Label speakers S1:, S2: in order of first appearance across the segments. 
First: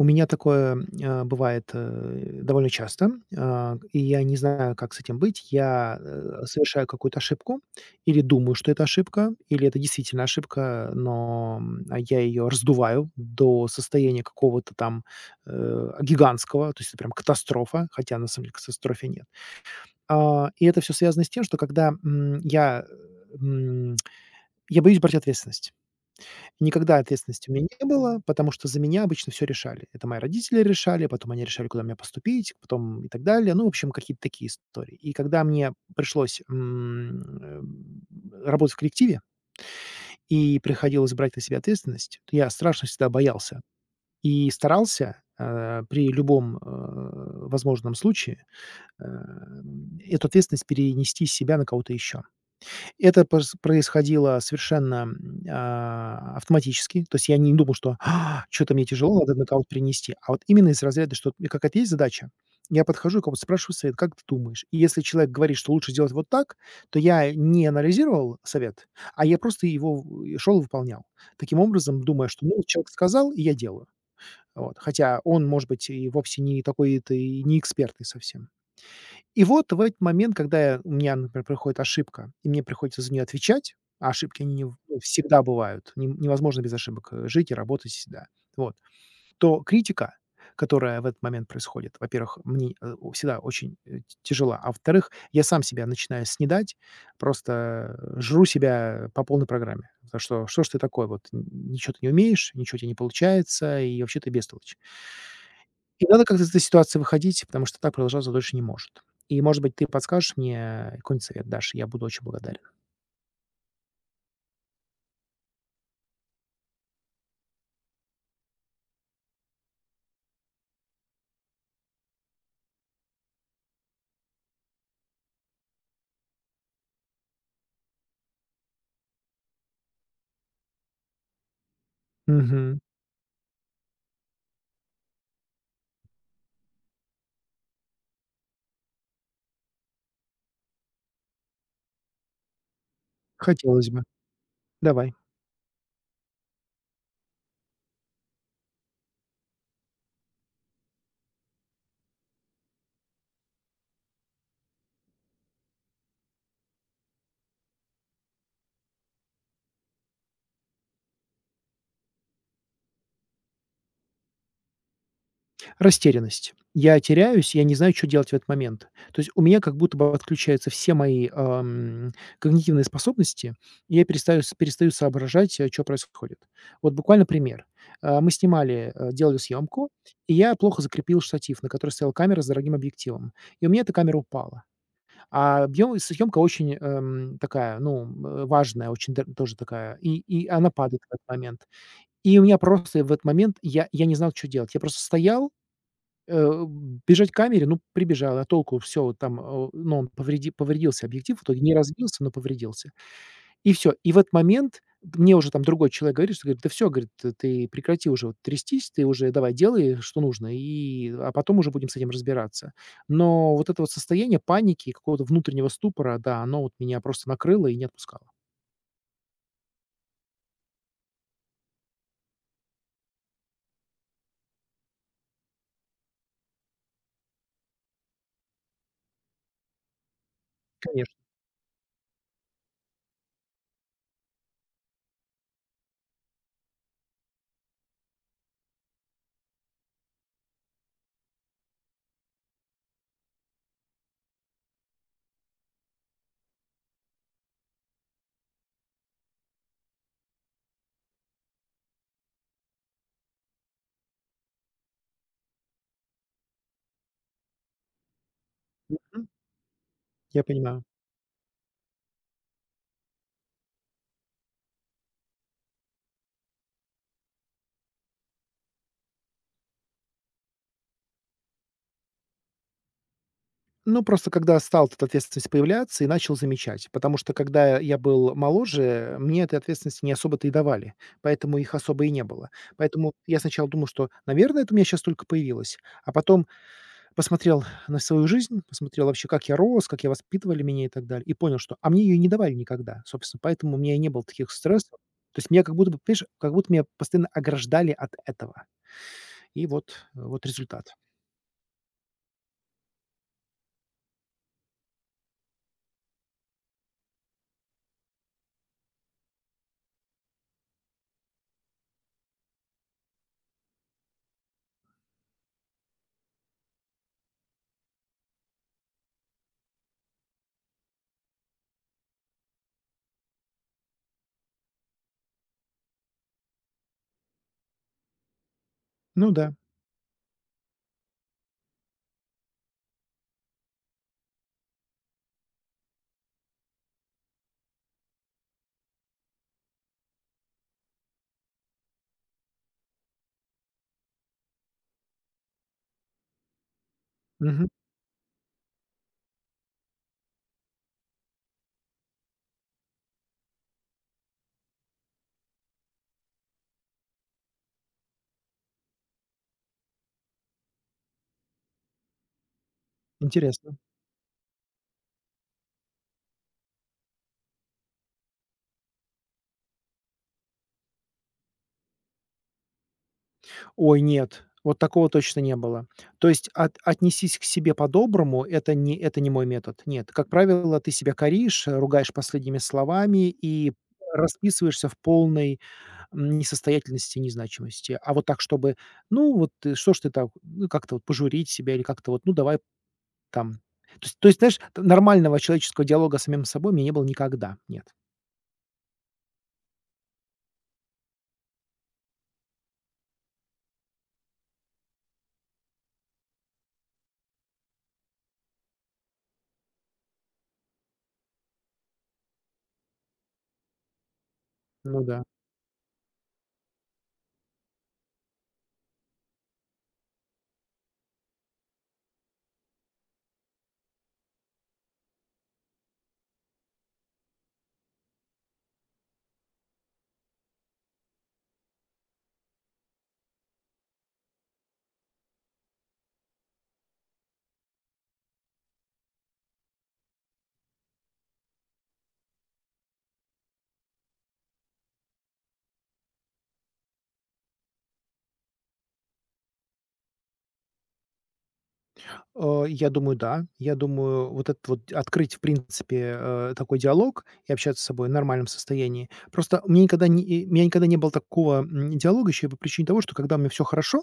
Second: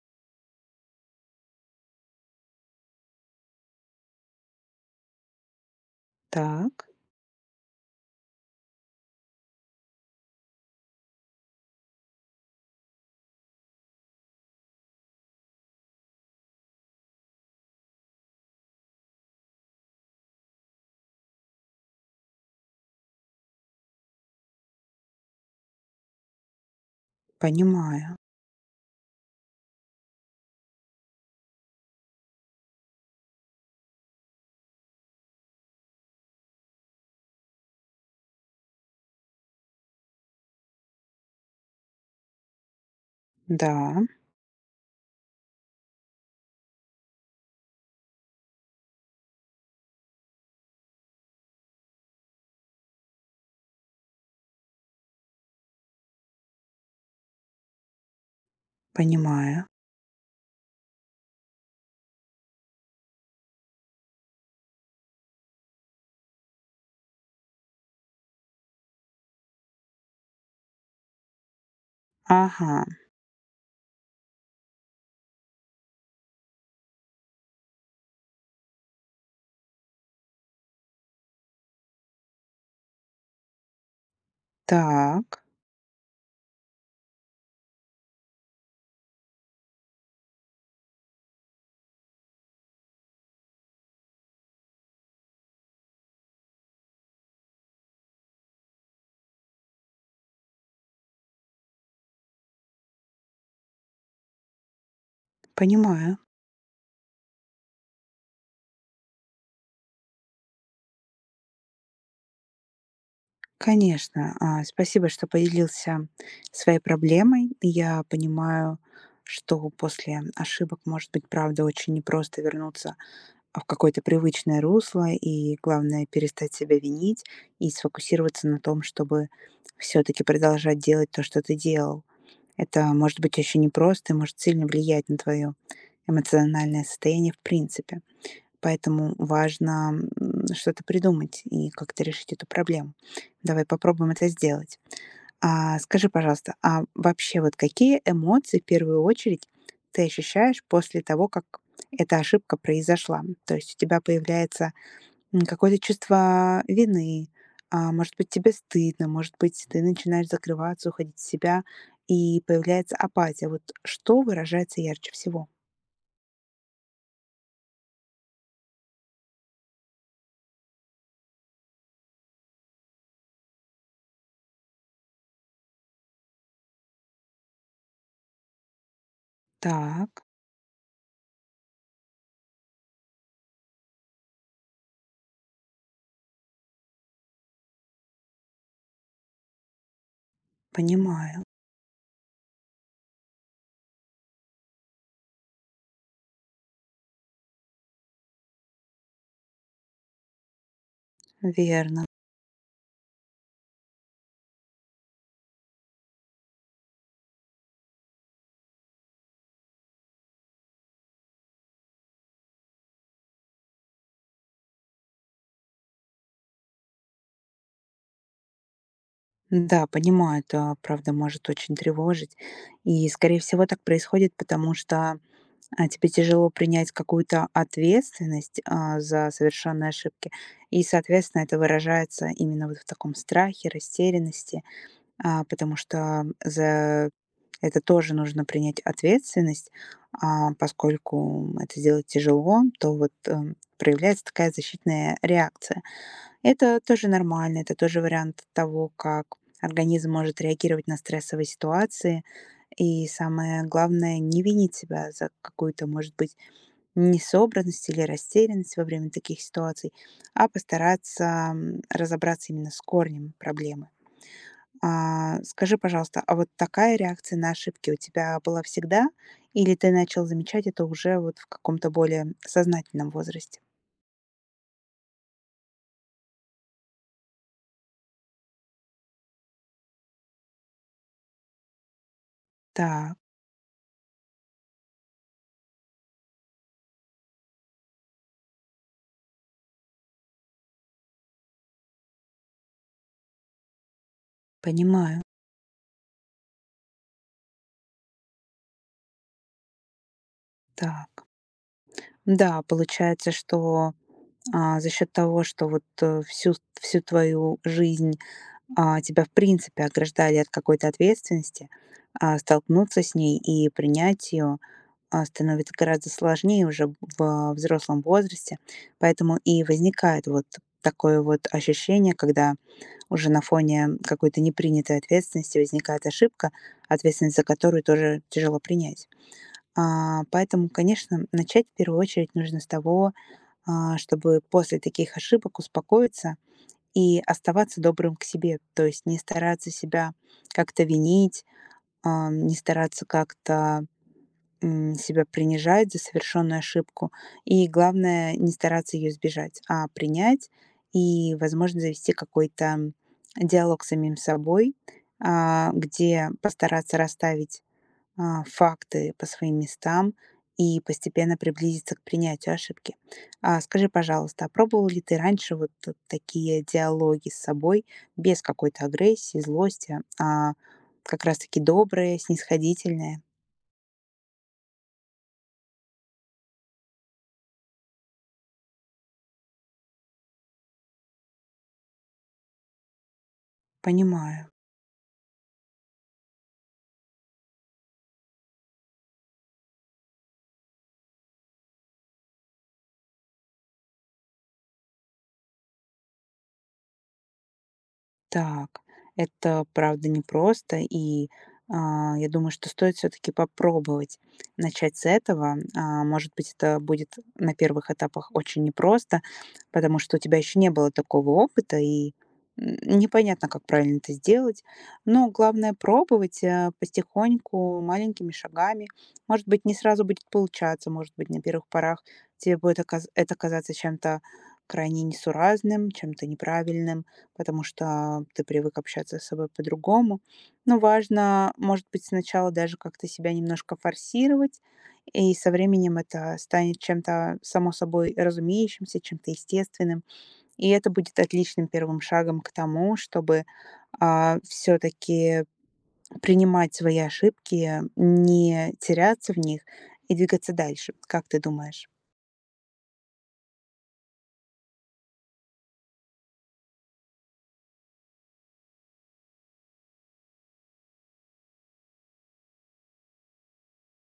S1: У меня такое, бывает, довольно часто, и я не знаю, как с этим быть. Я,
S2: Так,
S1: совершаю какую-то ошибку или думаю, что это ошибка, или это действительно ошибка, но, я ее раздуваю до состояния какого-то там, гигантского, то есть это прям катастрофа, хотя на самом деле катастрофе нет. И это все связано с тем, что когда, я боюсь брать ответственность. Никогда ответственности у меня не
S2: понимаю.
S1: было, потому что за меня обычно все решали. Это мои родители решали, потом они решали, куда мне поступить, потом и так далее. Ну, в общем, какие-то такие истории. И когда мне пришлось, работать в коллективе и приходилось брать на себя ответственность, то я страшно всегда боялся
S2: Да,
S1: и старался, при любом, возможном случае, э, эту ответственность перенести с себя на кого-то еще. Это пос происходило совершенно, автоматически. То есть я не думал, что что то мне тяжело, надо на
S2: понимаю.
S1: кого-то принести. А вот именно из разряда, что у какая-то есть задача, я подхожу и кого-то спрашиваю совет: «Как ты думаешь?» И если человек говорит, что лучше сделать вот так, то я не анализировал совет, а я просто его шел и выполнял. Таким образом, думая, что, ну,
S2: Ага,
S1: человек сказал, и я делаю. Вот. Хотя он, может быть, и вовсе не такой-то и не экспертный совсем. И вот в этот момент, когда я у меня, например, происходит ошибка, и мне приходится за нее отвечать, а ошибки, они не в ну,
S2: так,
S1: всегда бывают, не невозможно без ошибок, жить и работать всегда, вот, то критика, которая в этот момент происходит, во-первых, мне, э, о всегда очень, э, т тяжела, а во-вторых, я сам себя начинаю снедать, просто, жру себя по полной программе. За что: «Что ж ты такой вот, н ничего ты не умеешь, ничего у тя не получается, и вообще ты бестолочь». И
S2: понимаю.
S1: надо как-то из этой ситуации выходить, потому что так продолжаться дольше не может. И, может быть, ты подскажешь мне какой-нибудь совет дашь, я буду очень благодарен.
S2: Конечно, спасибо, что поделился своей проблемой. Я понимаю, что после ошибок может быть, правда, очень непросто вернуться в какое-то привычное русло, и главное перестать себя винить и сфокусироваться на том, чтобы все-таки продолжать делать то, что ты делал.
S1: Мгм.
S2: Это может быть очень непросто и может сильно влиять на твое эмоциональное состояние в принципе. Поэтому важно что-то придумать и как-то решить эту проблему. Давай
S1: Хотелось бы.
S2: попробуем это сделать.
S1: Давай.
S2: А скажи, пожалуйста, а вообще вот какие эмоции в первую очередь ты ощущаешь после того, как эта ошибка произошла? То есть у тебя появляется какое-то чувство вины. Может быть, тебе стыдно, может быть, ты начинаешь закрываться, уходить в себя, и появляется апатия. Вот что выражается ярче всего?
S1: Растерянность. Я теряюсь, я не знаю, что делать в этот момент. То есть у меня как будто бы отключаются все мои, когнитивные способности, и я перестаю соображать, что происходит. Вот буквально пример. Мы снимали, делали съемку,
S2: Так,
S1: и я плохо закрепил штатив, на который стояла камера с дорогим объективом. И у меня эта камера упала. А бьё Съёмка очень, такая, ну, важная, очень д тоже такая, и она падает в этот
S2: понимаю.
S1: момент. И у меня просто в этот момент я не знал, что делать. Я просто стоял, э, бежать к камере, ну, прибежал, а толку? Всё, вот там, ну, он повредился объектив в итоге, не
S2: Верно.
S1: разбился, но повредился. И все. И в этот момент мне уже там другой человек говорит, что говорит: «Да все, говорит, т ты прекрати уже вот трястись, ты уже давай делай, что нужно, и потом уже будем с этим разбираться». Но вот это вот состояние паники, какого-то внутреннего ступора, да, оно вот меня просто накрыло и не отпускало.
S2: Да, понимаю, это правда может очень тревожить. И, скорее всего, так происходит, потому что тебе тяжело принять какую-то ответственность за совершенные ошибки. И,
S1: Конечно.
S2: соответственно, это выражается именно вот в таком страхе, растерянности. Потому что за это тоже нужно принять ответственность, а поскольку это сделать тяжело, то вот, проявляется такая защитная реакция. Это тоже нормально, это тоже вариант того, как организм может реагировать на стрессовые ситуации. И самое главное, не винить себя за какую-то, может быть, несобранность или растерянность во время
S1: Мгм.
S2: таких ситуаций,
S1: Я
S2: а
S1: понимаю.
S2: постараться, разобраться именно с корнем проблемы. Скажи, пожалуйста, а вот такая реакция на ошибки у тебя была всегда, или ты начал замечать это уже вот в каком-то более сознательном возрасте?
S1: Ну, просто когда стал эта ответственность появляться и начал замечать. Потому что, когда я был моложе, мне этой ответственности не особо-то и давали, поэтому их особо и не было. Поэтому
S2: Так,
S1: я сначала думал, что, наверное, это у меня сейчас только появилось, а потом посмотрел на свою жизнь, посмотрел вообще, как я рос, как я воспитывали меня и так далее, и понял, что мне ее не давали никогда. Собственно, поэтому у меня и не было таких стрессов.
S2: понимаю.
S1: То есть меня как будто бы, понимаешь, как будто меня постоянно ограждали от этого. И вот вот результат.
S2: Так. Да, получается, что за счет того, что вот всю твою жизнь тебя в принципе ограждали от какой-то ответственности, столкнуться с ней и принять ее, становится гораздо сложнее уже во взрослом возрасте. Поэтому и возникает вот такое вот ощущение, когда уже на фоне какой-то непринятой ответственности возникает ошибка, ответственность за которую тоже тяжело принять.
S1: Ну да.
S2: Поэтому, конечно, начать в первую очередь нужно с того, чтобы после таких ошибок успокоиться и оставаться добрым к себе, то есть не стараться себя как-то винить, не стараться как-то себя принижать за совершенную ошибку. И
S1: Мгм.
S2: главное, не стараться ее избежать, а принять и, возможно, завести какой-то диалог с самим собой, где постараться расставить факты по своим местам и постепенно приблизиться к принятию ошибки.
S1: Интересно.
S2: Скажи, пожалуйста, а пробовал ли ты раньше вот такие диалоги с собой без какой-то агрессии, злости, а как раз-таки добрые, снисходительные?
S1: Ой, нет, вот такого точно не было. То есть от «отнесись к себе по-доброму» — это не мой метод. Нет, как правило, ты себя коришь, ругаешь последними словами и
S2: Понимаю.
S1: расписываешься в полной несостоятельности и незначимости. А вот так, чтобы: «Ну вот, что ж ты так?» Ну, как-то вот пожурить себя или как-то вот: «Ну, давай там». То есть, знаешь, т нормального человеческого диалога с самим собой у меня не было никогда. Нет.
S2: Так, это правда непросто, и я думаю, что стоит все-таки попробовать начать с этого. А, может быть, это будет на первых этапах очень непросто, потому что у тебя еще не было такого опыта, и непонятно, как правильно это сделать.
S1: Ну да.
S2: Но главное пробовать потихоньку, маленькими шагами. Может быть, не сразу будет получаться, может быть, на первых порах тебе будет это казаться чем-то крайне несуразным, чем-то неправильным, потому что ты привык общаться с собой по-другому. Но важно, может быть, сначала даже как-то себя немножко форсировать, и со временем это станет чем-то само собой разумеющимся, чем-то естественным. И это будет отличным первым шагом к тому, чтобы все-таки принимать свои ошибки, не теряться в них и двигаться дальше. Как ты думаешь?
S1: Я думаю, да. Я думаю, вот этот вот открыть, в принципе, такой диалог и общаться с собой в нормальном состоянии. Просто у меня никогда не было такого, диалога еще и по причине того, что когда мне все хорошо,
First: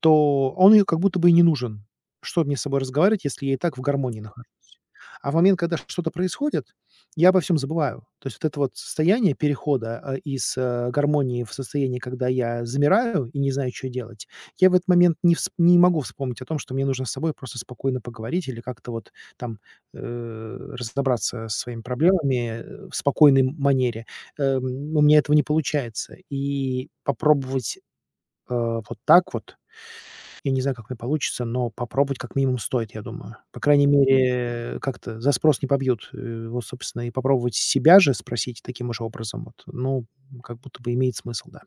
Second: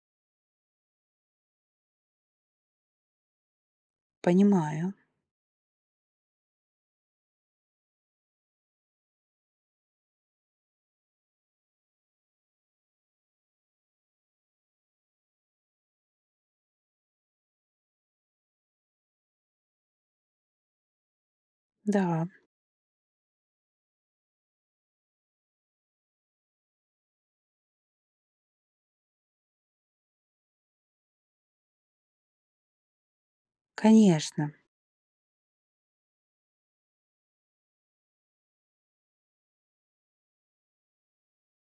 S1: то он как будто бы и не нужен. Что мне с собой разговаривать, если я и так в гармонии нах
S2: Понимаю.
S1: А в момент, когда что-то происходит, я обо всем забываю. То есть вот это вот состояние перехода, из гармонии в состояние, когда я замираю и не знаю, что делать, я в этот момент не могу вспомнить о том, что мне нужно с собой просто спокойно поговорить или как-то вот там, разобраться со своими
S2: Да,
S1: проблемами, в спокойной манере. У меня этого не получается. И попробовать, э, вот так вот я не знаю, как мне получится, но попробовать как минимум стоит, я думаю. По крайней
S2: конечно.
S1: мере, как-то за спрос не побьют. Вот, собственно, и попробовать себя же спросить таким же образом вот, ну, как будто бы имеет смысл, да.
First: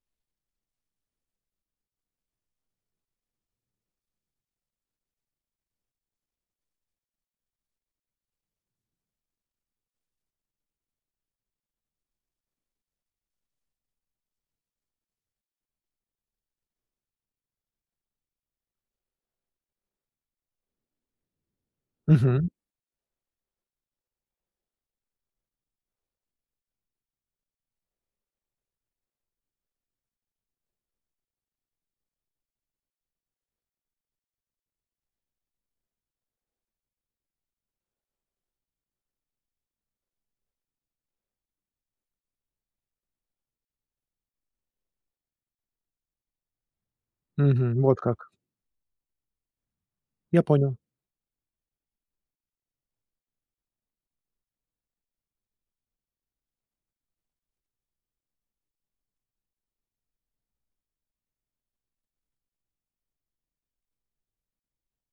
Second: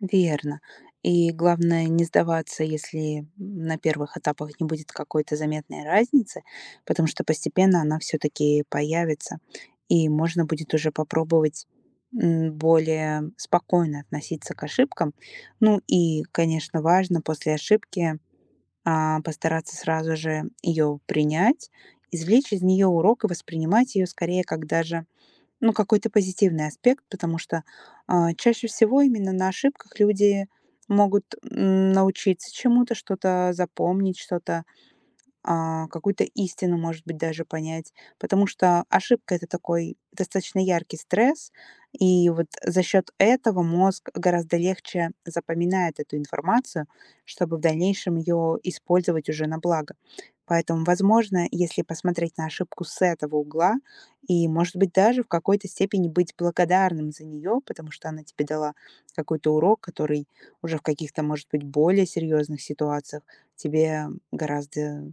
S2: Верно. И главное не сдаваться, если на первых этапах не будет какой-то заметной разницы, потому что постепенно она все-таки появится, и можно будет уже попробовать более спокойно относиться к ошибкам. Ну и, конечно, важно после ошибки постараться сразу же ее принять,
S1: Мгм,
S2: извлечь из нее урок и воспринимать ее скорее как даже ну, какой-то позитивный аспект, потому что, чаще всего именно на ошибках люди могут, научиться чему-то, что-то запомнить, что-то какую-то истину, может быть, даже понять. Потому что ошибка это такой достаточно яркий стресс, и вот за счет этого мозг гораздо легче запоминает эту информацию, чтобы в
S1: мгм. Вот
S2: дальнейшем
S1: как.
S2: ее использовать уже на благо.
S1: Я понял.
S2: Поэтому, возможно, если посмотреть на ошибку с этого угла, и, может быть, даже в какой-то степени быть благодарным за нее, потому что она тебе дала какой-то урок, который уже в каких-то, может быть, более серьезных ситуациях тебе гораздо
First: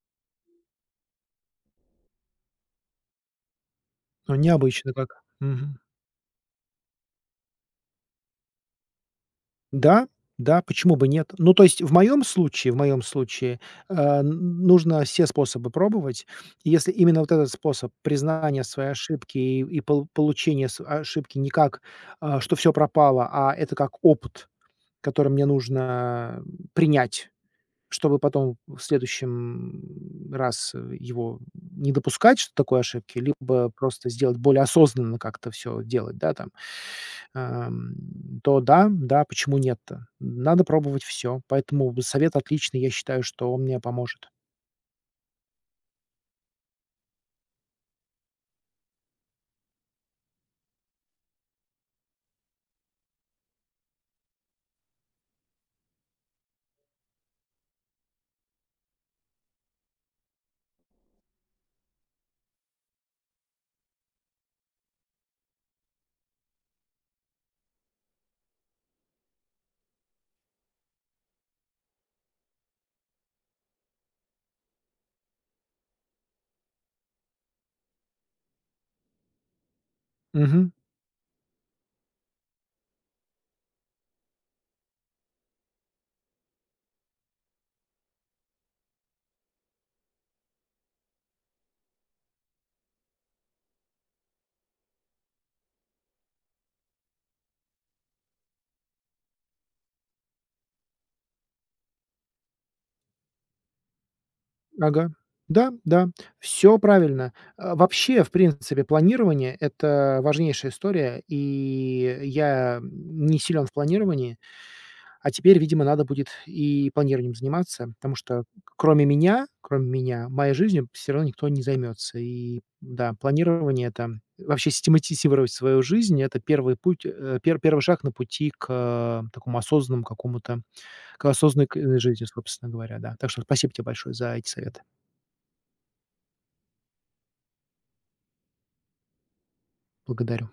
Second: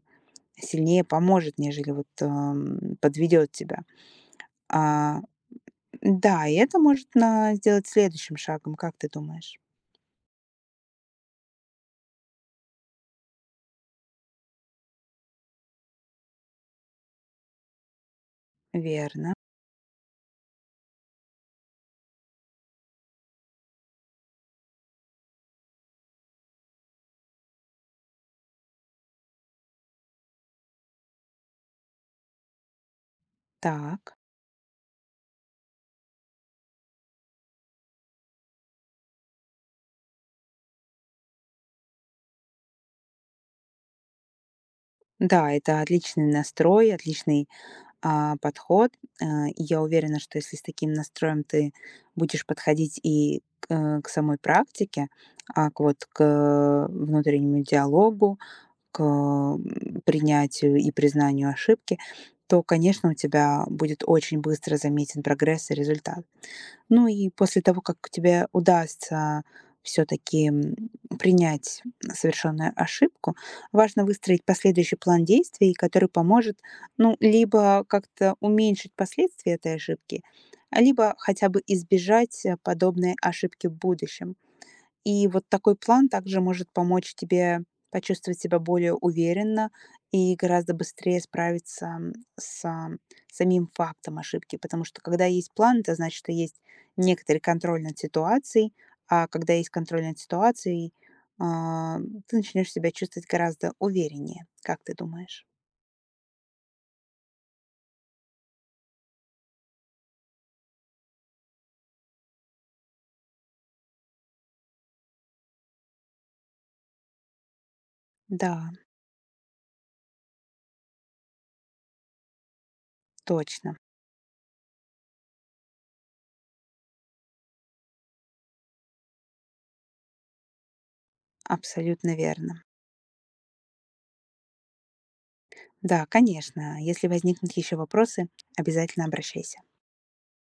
S2: сильнее поможет, нежели вот, подведет тебя.
S1: Ну, необычно
S2: А,
S1: как. Мгм.
S2: да, и это может на сделать следующим шагом, как ты думаешь?
S1: Да, да, почему бы нет? Ну, то есть в моем случае, а, н нужно все способы пробовать. И если именно вот этот способ признания своей
S2: Верно.
S1: ошибки и получения с ошибки не как, что все пропало, а это как опыт, который мне нужно принять, чтобы потом в следующем раз его не допускать, что такой ошибки, либо просто
S2: Так.
S1: сделать более осознанно как-то все делать, да, там. Ам, То да, да, почему нет-то? Надо пробовать все. Поэтому совет отличный, я считаю, что он мне поможет.
S2: Да, это отличный настрой, отличный, подход. И я уверена, что если с таким настроем ты будешь подходить и к, к самой практике, к вот к внутреннему диалогу, к принятию и признанию ошибки, то, конечно, у тебя будет очень быстро заметен прогресс и результат. Ну и после того, как тебе удастся все-таки принять совершенную ошибку, важно выстроить последующий план действий, который поможет, ну, либо как-то уменьшить последствия этой ошибки,
S1: Мгм.
S2: а либо хотя бы избежать подобной ошибки в будущем. И вот такой план также может помочь тебе почувствовать себя более уверенно и гораздо быстрее справиться с самим фактом ошибки. Потому что когда есть план, это значит, что есть некоторый контроль над ситуацией, а когда есть контроль над ситуацией, а, ты начнешь себя чувствовать гораздо увереннее, как ты
S1: Ага.
S2: думаешь?
S1: Да, да, все правильно. Вообще, в принципе, планирование — это важнейшая история, и я не силен в планировании. А теперь, видимо, надо будет и планированием заниматься, потому что
S2: Да,
S1: кроме меня, моей жизнью все равно никто не займется. И да,
S2: точно,
S1: планирование — это вообще систематизировать свою жизнь — это первый путь, первый шаг на пути к, такому осознанному какому-то к осознанной
S2: абсолютно
S1: жизни,
S2: верно.
S1: собственно говоря, да. Так что спасибо тебе большое за эти советы.
S2: Да, конечно, если возникнут еще вопросы, обязательно обращайся.
S1: Благодарю.